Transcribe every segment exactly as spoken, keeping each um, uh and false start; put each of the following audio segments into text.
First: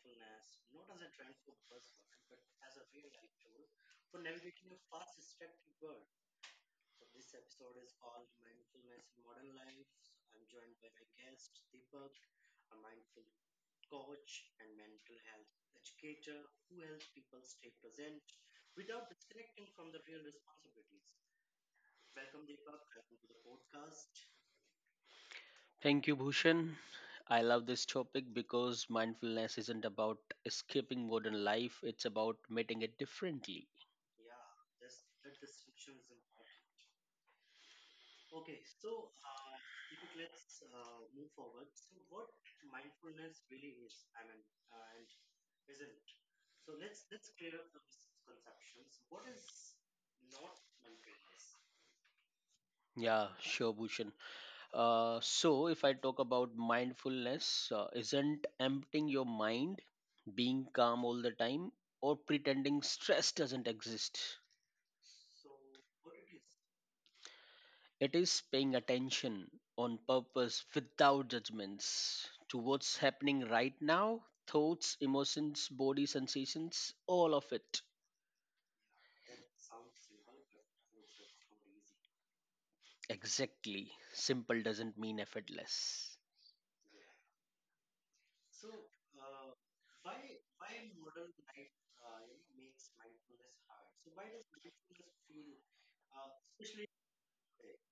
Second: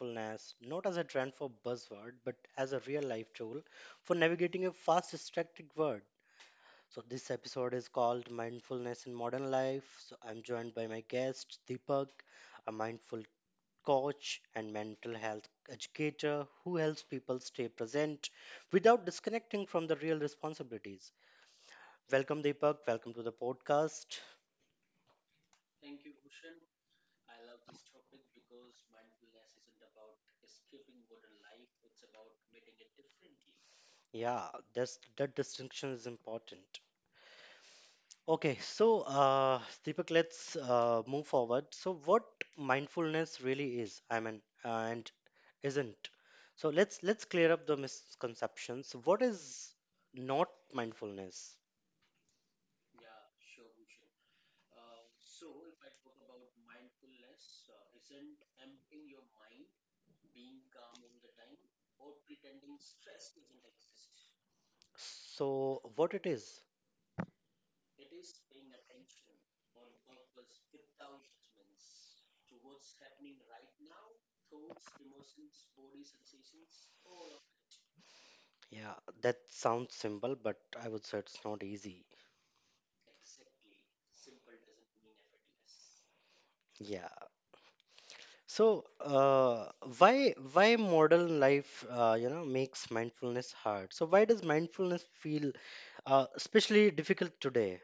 mindfulness, not as a trend for buzzword, but as a real life tool for navigating a fast, distracted world. So, this episode is called Mindfulness in Modern Life. So, I'm joined by my guest, Deepak, a mindful coach and mental health educator who helps people stay present without disconnecting from the real responsibilities. Welcome, Deepak. Welcome to the podcast. Thank you, Bhushan. I love this topic because mindfulness isn't about escaping modern life, it's about meeting it differently. Yeah, that's that distinction is important. Okay, so uh, Deepak, let's uh, move forward. So, what mindfulness really is, I mean, uh, and isn't. So let's let's clear up the misconceptions. What is not mindfulness? Yeah, sure, Bhushan. Uh, so, if I talk about mindfulness, uh, isn't emptying your mind, being calm all the time, or pretending stress doesn't exist. So, what it is? It is paying attention on purpose without judgments to what's happening right now, thoughts, emotions, body sensations, all of it. Yeah, that sounds simple, but I would say it's not easy. Exactly. Simple doesn't mean effortless. Yeah. So, uh, why why modern life, uh, you know, makes mindfulness hard? So, why does mindfulness feel Uh, especially difficult today.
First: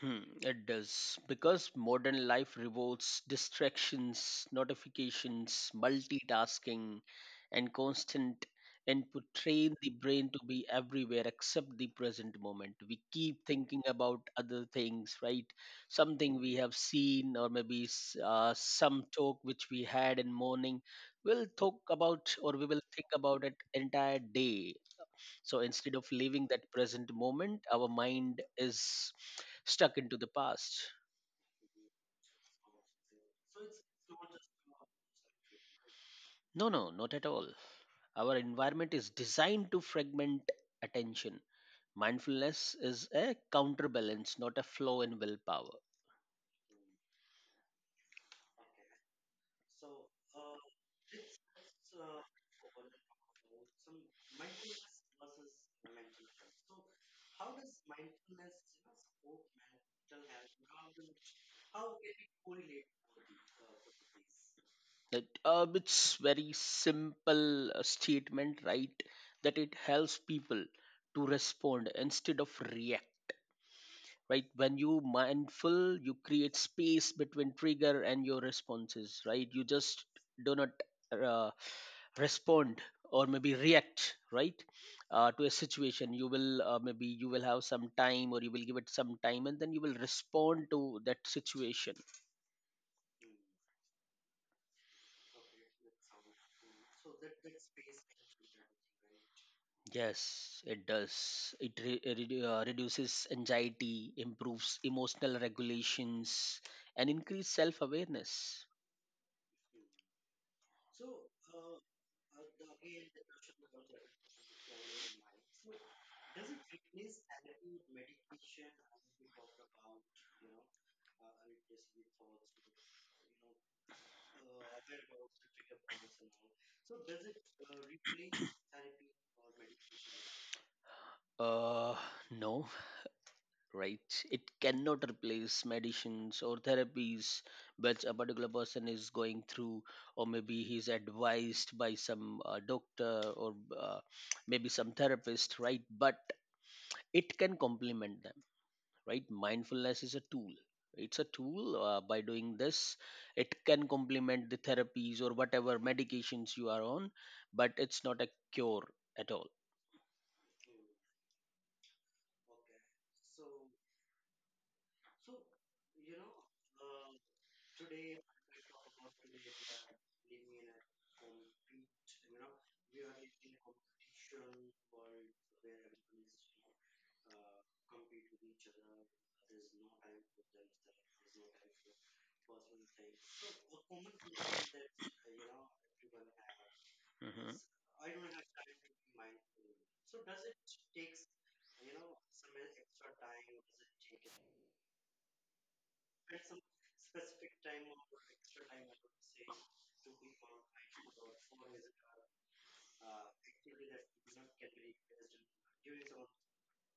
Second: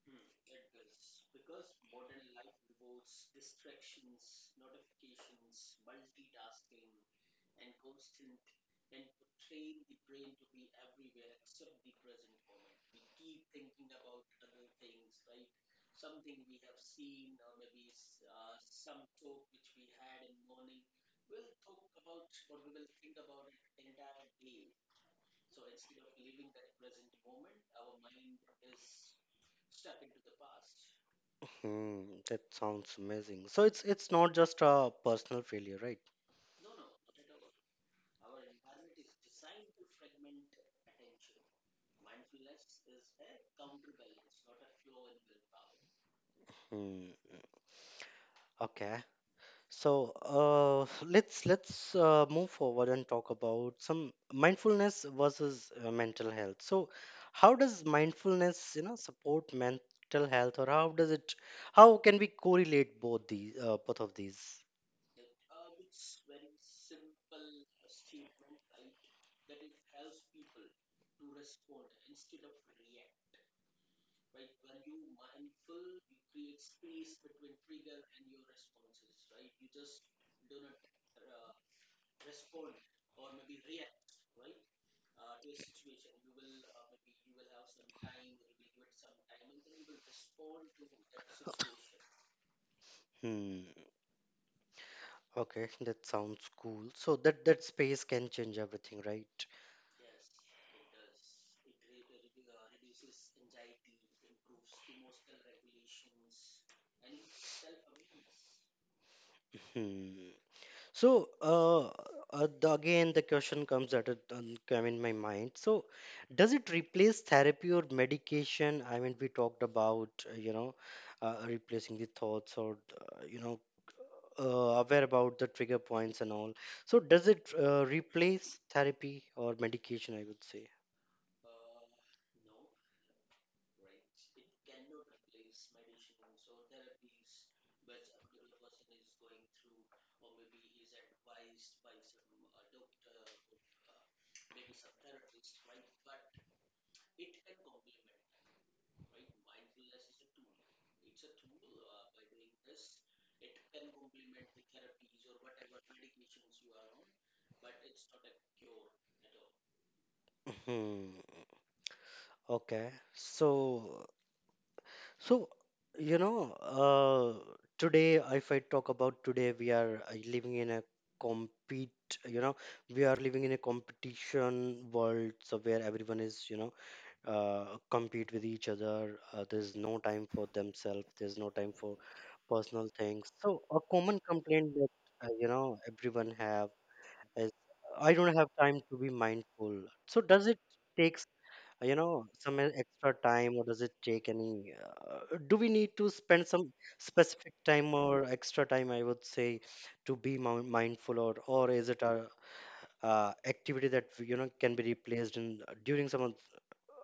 Hmm, it does. Because modern life revolves distractions, notifications, multitasking, and constant input train the brain to be everywhere except the present moment. We keep thinking about other things, right? Something we have seen, or maybe s- uh, some talk which we had in morning. We'll talk about or we will think about it entire day. So instead of living that present moment, our mind is stuck into the past. Hmm, that sounds amazing. So it's it's not just a personal failure, right? No, no, not at all. Our environment is designed to fragment attention. Mindfulness is a counterbalance, not a flaw in willpower. Hmm. Okay. So uh, let's let's uh, move forward and talk about some mindfulness versus uh, mental health. So how does mindfulness, you know, support mental health, or how does it, how can we correlate both these, uh, both of these? It, uh, it's very simple uh, statement, right? That it helps people to respond instead of react, right? When you mindful, you create space between trigger and your responses, right? You just do not uh, respond or maybe react, right? Uh, to a situation, you will uh, maybe you will have some time or you will give it some time and then you will respond to that situation. Hmm. Okay, that sounds cool. So that that space can change everything, right? Yes, it does. It re- uh, redu- uh, reduces anxiety, improves emotional regulations and increase self awareness. Hmm. So, uh, uh, the, again, the question comes that it um, came in my mind. So, does it replace therapy or medication? I mean, we talked about, uh, you know, uh, replacing the thoughts, or, uh, you know, uh, aware about the trigger points and all. So, does it uh, replace therapy or medication? I would say. uh no, right? It cannot replace medicines or therapies which a particular person is going through, or maybe he's advised by some uh, doctor or uh, maybe some therapist, right? But it can complement them, right? Mindfulness is a tool. It's a tool. Uh, by doing this, it can complement the therapies or whatever medications you are on, but it's not a cure at all. Hmm. Okay. So So, you know, uh, today, if I talk about today, we are uh, living in a compete, you know, we are living in a competition world, so where everyone is, you know, uh, compete with each other. Uh, there's no time for themselves, there's no time for personal things. So, a common complaint that, uh, you know, everyone have is, Mhm. I don't have time to be mindful. So, does it take uh, you know some e- extra time, or does it take any uh, do we need to spend some specific time or extra time, I would say, to be moun- mindful, or or is it a uh, activity that you know can be replaced in uh, during some of,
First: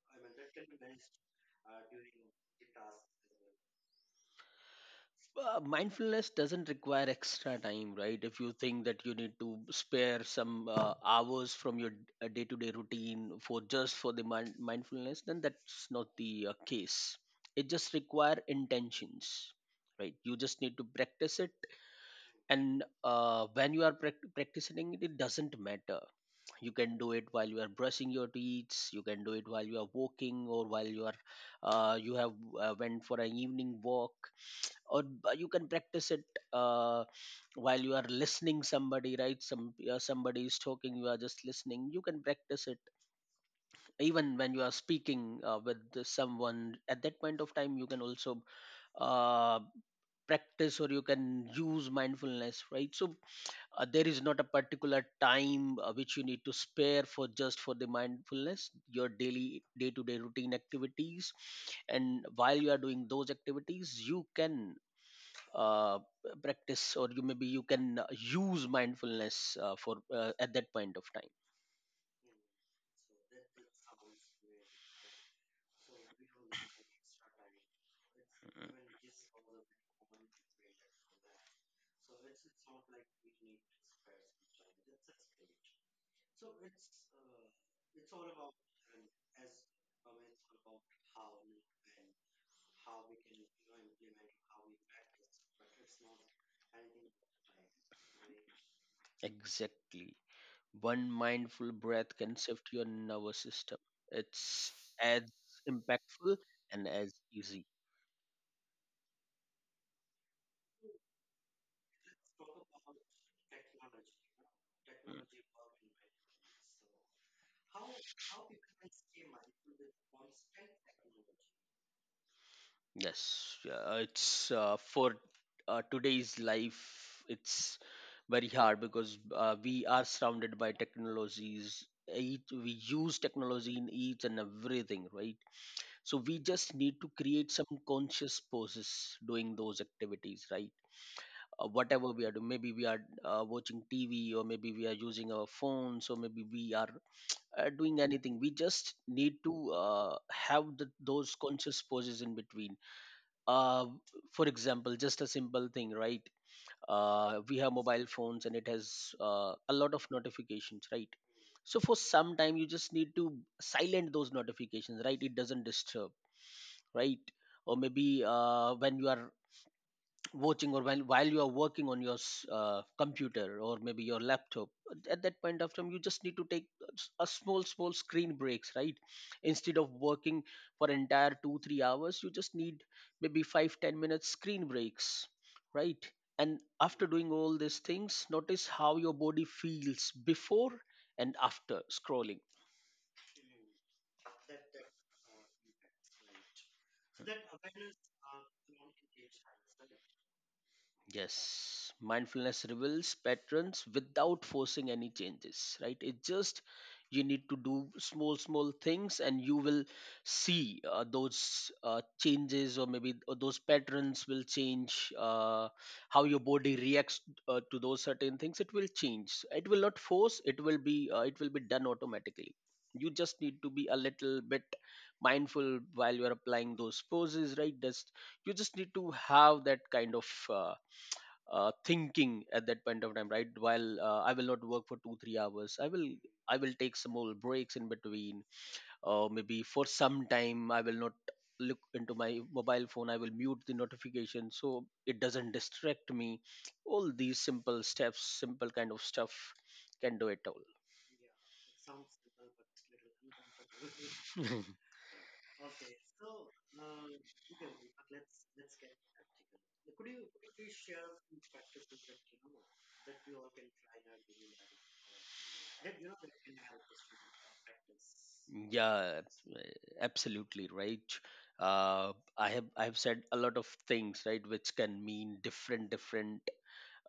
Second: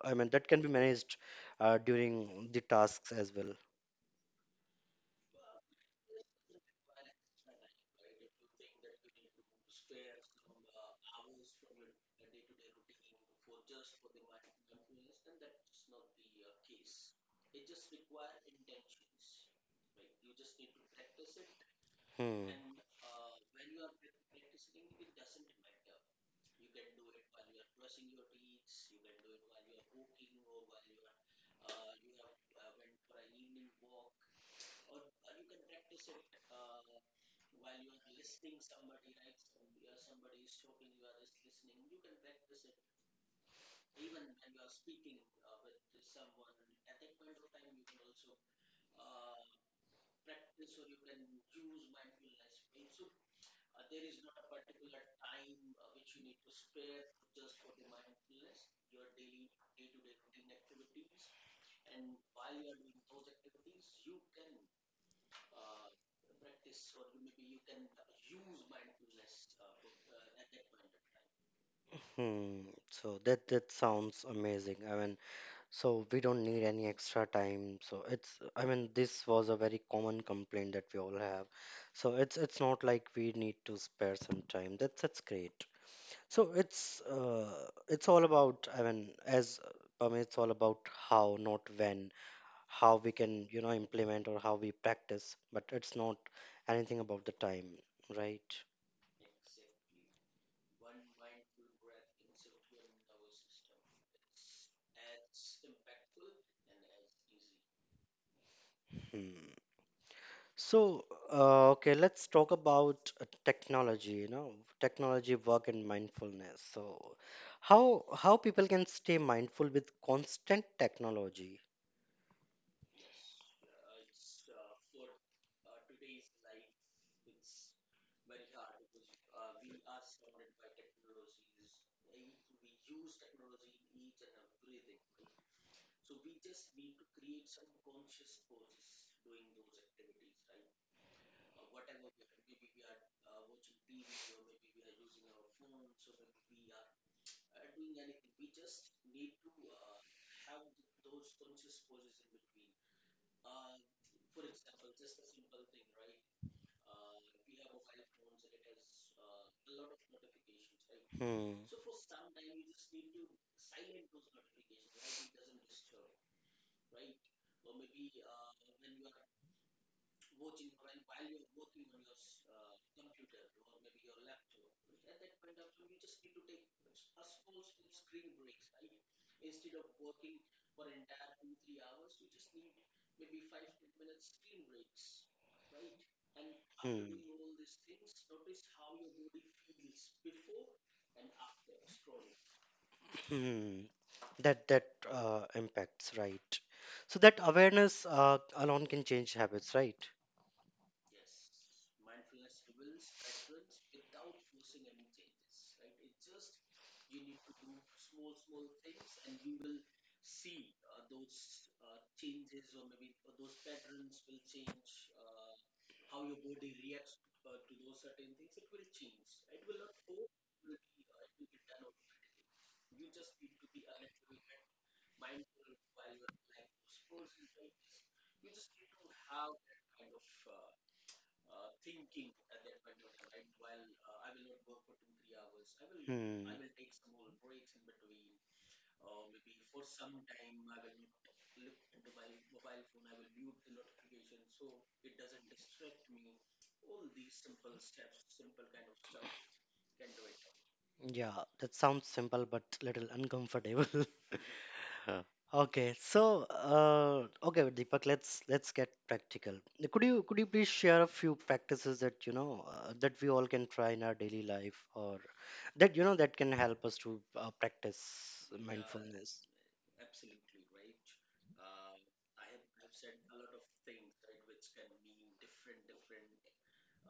I mean, that can be managed uh, during the tasks as well? Uh, mindfulness doesn't require extra time, right? If you think that you need to spare some uh, hours from your uh, day-to-day routine for just for the mind- mindfulness, then that's not the uh, case. It just require intentions, right? You just need to practice it. Hmm. And uh, when you are prac- practicing it, it doesn't matter. You can do it while you are brushing your teeth. You can do it while you are walking or while you are uh, you have uh, went for an evening walk, or b- you can practice it uh, while you are listening somebody, right? Some uh, somebody is talking, you are just listening. You can practice it even when you are speaking uh, with the someone at that point of time. You can also uh, practice or you can use mindfulness, right? So uh, there is not a particular time uh, which you need to spare for just for the mindfulness. Your daily day to day routine activities, and while you are doing those activities you can uh, practice or you maybe you can uh, use mindfulness uh, for uh, at that point of time. Hmm. So that that sounds amazing. I mean, So we don't need any extra time. So it's, I mean, this was a very common complaint that we all have. So it's it's not like we need to spare some time. That's that's great. So it's uh, it's all about, I mean, as I mean, it's all about how, not when, how we can, you know, implement or how we practice, but it's not anything about the time, right? Exactly. One mindful breath can shift your nervous system. It's as impactful and as easy. Hmm. So, uh, okay, let's talk about uh, technology, you know, Mm. technology, work, and mindfulness. So, how how people can stay mindful with constant technology? Yes, yeah, it's uh, for uh, today's life, it's very hard because uh, we are surrounded by technologies. Each, we use technology in each and everything, right? So we just need to create some conscious pauses doing those activities, right? Uh, whatever we are doing, maybe we are uh, watching tv or maybe we are using our phones or maybe we are uh, doing anything. We just need to uh, have the, those conscious pauses in between uh, for example. Just a simple thing, right? Uh, we have mobile phones and it has uh, a lot of notifications, right? Hmm. So for some time you just need to silent those notifications, right? It doesn't disturb, right? Or maybe uh, when you are watching or when while you are working on your s- uh, computer or maybe your laptop, at that point of time you just need to take a s- a small small screen breaks, right? Instead of working for entire two three hours, you just need maybe five, ten minutes screen breaks, right? And Hmm. after doing all these things, notice how your body feels before and after scrolling. Hmm. That that uh, impacts, right? So that awareness uh, alone can change habits, right? Yes, mindfulness reveals patterns without forcing any changes, right? It just you need to do small, small things, and you will see uh, those uh, changes, or maybe th- those patterns will change. Uh, how your body reacts uh, to those certain things, it will change. It will not force. It will be. Uh, it will be done automatically. You just need to be a little bit mindful while you are applying those poses, right? Just you just need to have that kind of. Uh, uh, thinking at that point of time, right? While uh, I will not work for two three hours, i will Hmm. i will take some more breaks in between, uh, maybe for some time I will not look into my mobile phone, I will mute the notification so it doesn't distract me. All these simple steps, simple kind of stuff can do it all. Yeah, that sounds simple but little uncomfortable. Okay, so uh, okay, Deepak, let's let's get practical. Could you could you please share a few practices that you know uh, that we all can try in our daily life, or that you know that can help us to uh, practice Yeah, mindfulness? abs- absolutely right. Uh, I have I have said a lot of things, right, which can mean different, different,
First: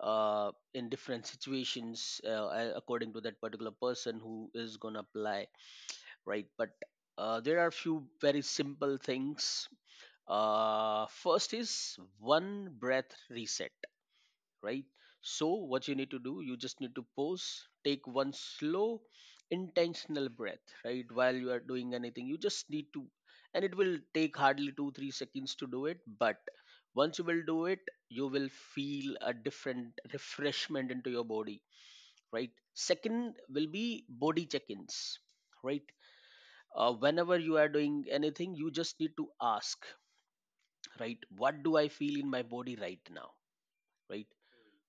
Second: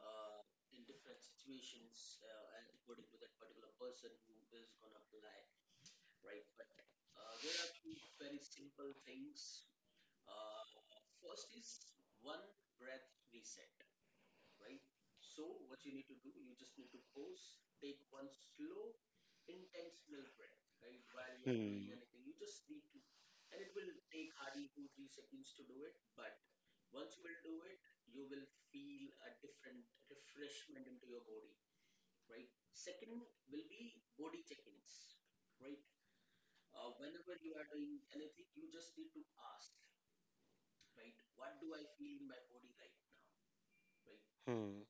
uh, in different situations, uh, a- according to that particular person who is gonna apply, right? But uh, there are few very simple things. Uh, first is one breath reset, right? So, what you need to do, you just need to pause, take one slow, intentional breath, right? While you are doing Hmm. anything, you just need to, and it will take hardly two, three seconds to do it. But once you will do it, you will feel a different refreshment into your body, right? Second will be body check ins, right? Uh, whenever you are doing anything, you just need to ask, right? What do I feel in my body right now, right? Hmm.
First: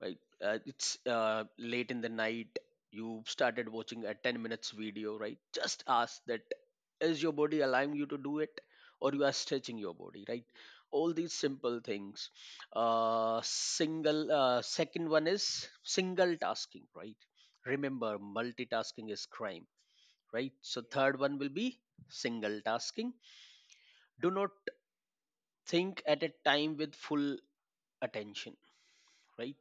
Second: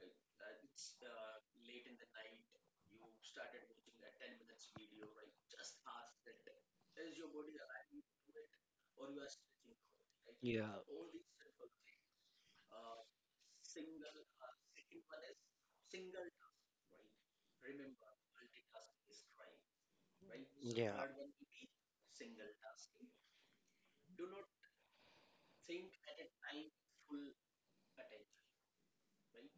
Right. Uh, it's uh, late in the night. You started watching a ten minutes video, right? Just ask that is your body allowing you to do it or you are stretching your body, right? Yeah. All these simple things. Uh, single uh, Second one is single tasking, right? Remember, multitasking is crime, right? So Yeah. third one will be single tasking. Do not think at a time with full attention, right?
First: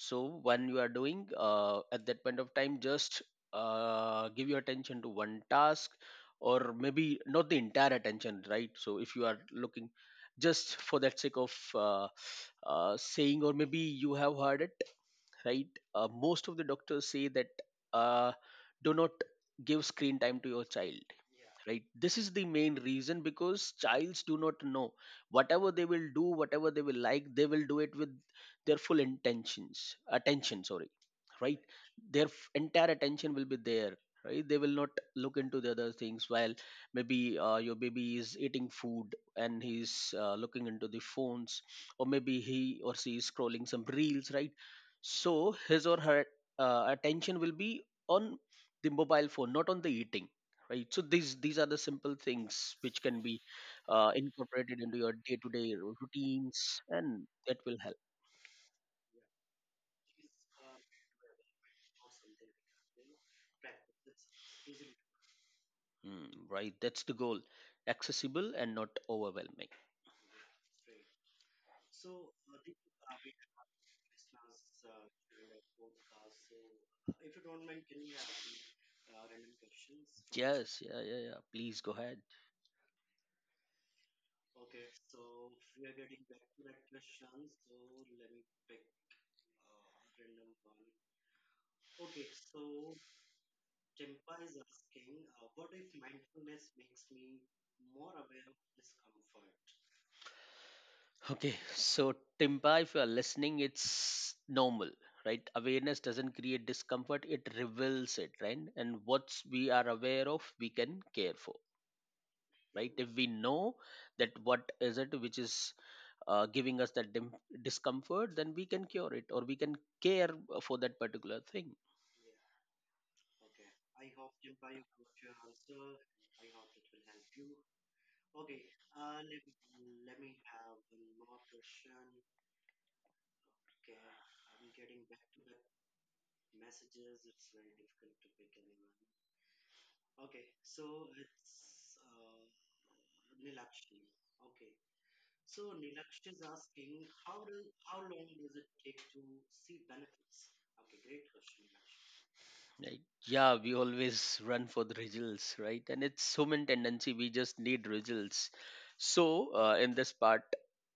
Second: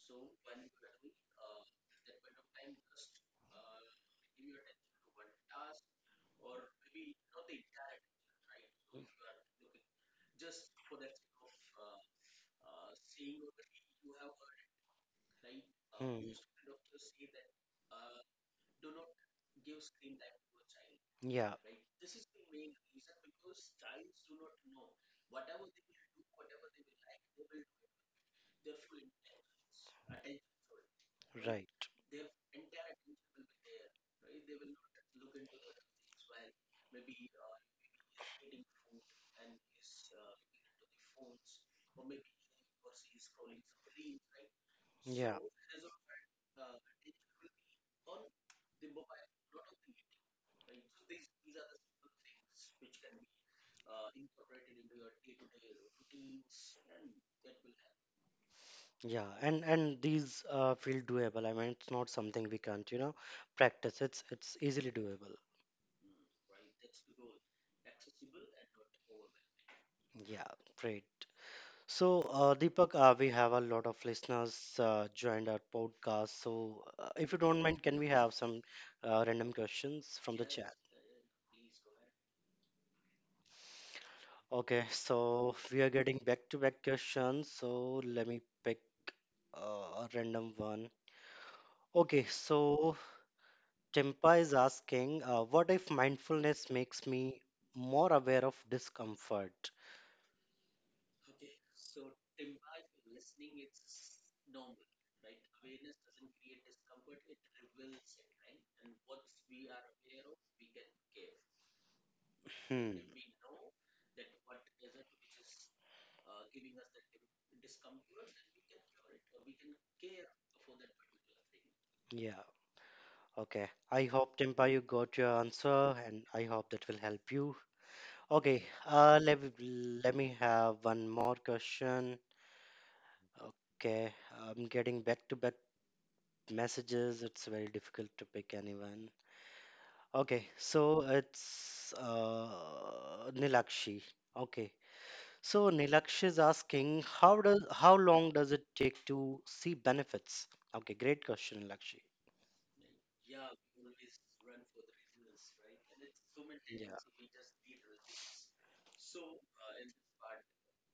So when you are doing uh, at that point of time, just uh, give your attention to one task or maybe not the entire attention, right? So if you are looking just for that sake of uh, uh, saying or maybe you have heard it, right? uh, Hmm. Most of the doctors say that uh, do not give screen time to your child, Yeah, right? This is the main reason, because childs do not know whatever they will do, whatever they will like, they will do it with their full intentions attention sorry, right? right. Their f- entire attention will be there, right? They will not look into the other things while maybe uh, your baby is eating food and he's uh, looking into the phones or maybe he or she is scrolling some reels, right? Yeah, So his or her uh, attention will be on the mobile phone, not on the eating, right? So these these are the simple things which can be uh, incorporated into your day-to-day routines, and that will help. yeah. And and these uh, feel doable. I mean, it's not something we can't, you know, practice. It's it's easily doable. Hmm, right, that's the goal. Accessible and not overwhelming. Yeah, great. So, uh, Deepak, uh, we have a lot of listeners uh, joined our podcast. So, uh, if you don't mind, can we have some uh, random questions from the Yes, chat? yeah, yeah, yeah, please go ahead. Okay, so we are getting back-to-back questions. So let me pick uh, a random one. Okay, so Tempa is asking, uh, what if mindfulness makes me more aware of discomfort? Okay, so Timpa, if you are listening, it's normal, right? Awareness doesn't create discomfort, it reveals it, right? And what we are aware of we can care for, right? Hmm. If we know that what is it which is uh, giving us that dim- discomfort, then we can cure it or we can care for that particular thing, Yeah. Okay. I hope Tempa, you got your answer, and I hope that will help you. Okay. Uh, let me- let me have one more question. Okay. I'm getting back to back messages. It's very difficult to pick anyone. Okay. So it's uh, Nilakshi. Okay. So Nilaksh is asking, how does how long does it take to see benefits? Okay, great question, Nilaksh. right? Yeah. Yeah, we always run for the results, right? And it's human tendency, we just need results. So uh, in this part,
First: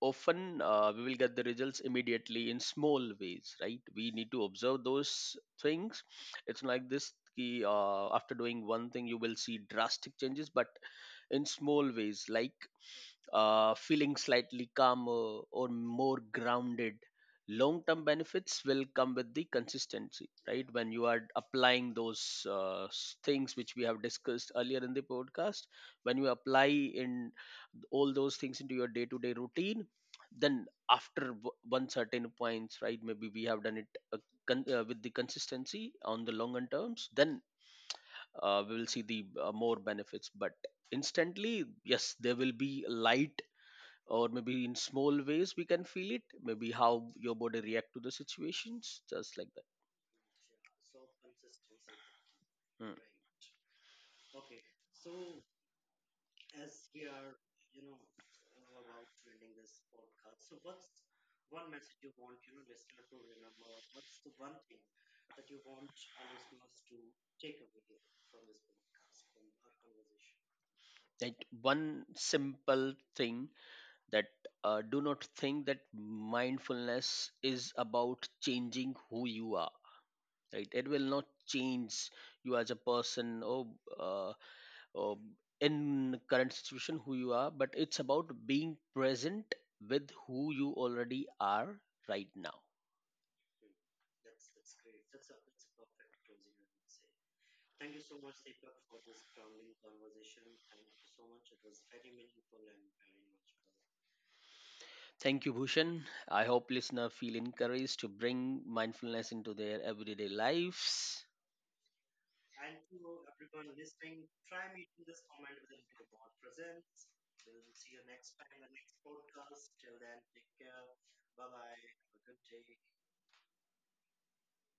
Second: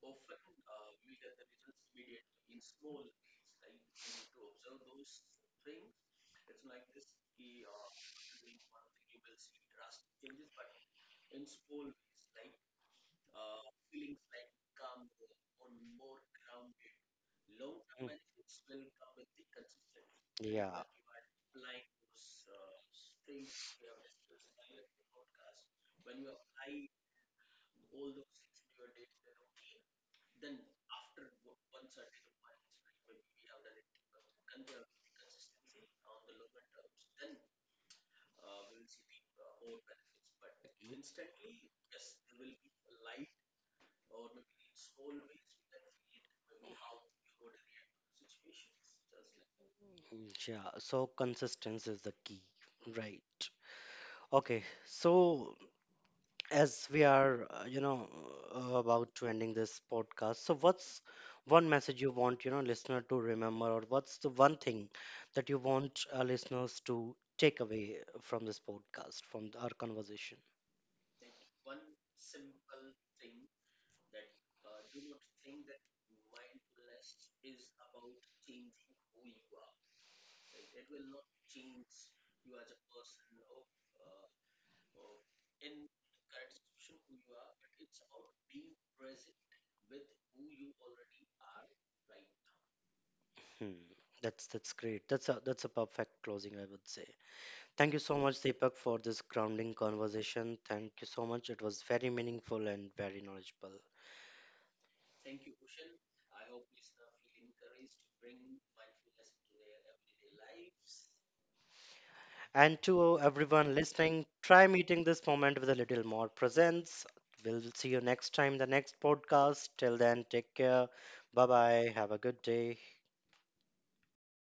often uh, we will get the results immediately in small ways, right? We need to observe those things. It's not like this ki, uh, after doing one thing you will see drastic changes, but in small ways, like uh, feeling slightly calmer or more grounded. Long term Mm. benefits will come with the consistency, right? Yeah. When you are applying those uh, s- things which we have discussed earlier in the podcast, when you apply in all those things into your day to day routine, then after w- one certain points, right? Maybe we have done it uh, con- uh, with the consistency on the longer terms, then uh, we will see the uh, more benefits. But instantly, yes, there will be light, or maybe in small ways we can feel it, maybe how your body react to the situations just like that. Yeah. So consistency is the key, Mm. right? Okay. So as we are uh, you know uh, about to ending this podcast, so what's one message you want, you know, listener to remember, or what's the one thing that you want our listeners to take away from this podcast, from our conversation? That one simple thing, that uh, do not think that mindfulness is about changing who you are, right? It will not change you as a person, or uh, or in current situation who you are, but it's about being present with who you already are right now. Hmm. that's that's great. That's a that's a perfect closing, I would say. Thank you so much, Deepak, for this grounding conversation. Thank you so much. It was very meaningful and very knowledgeable. Thank you, Bhushan. I hope listeners feel encouraged to bring mindfulness into their everyday lives. And to everyone listening, try meeting this moment with a little more presence. We'll see you next time, the next podcast. Till then, take care. Bye bye. Have a good day.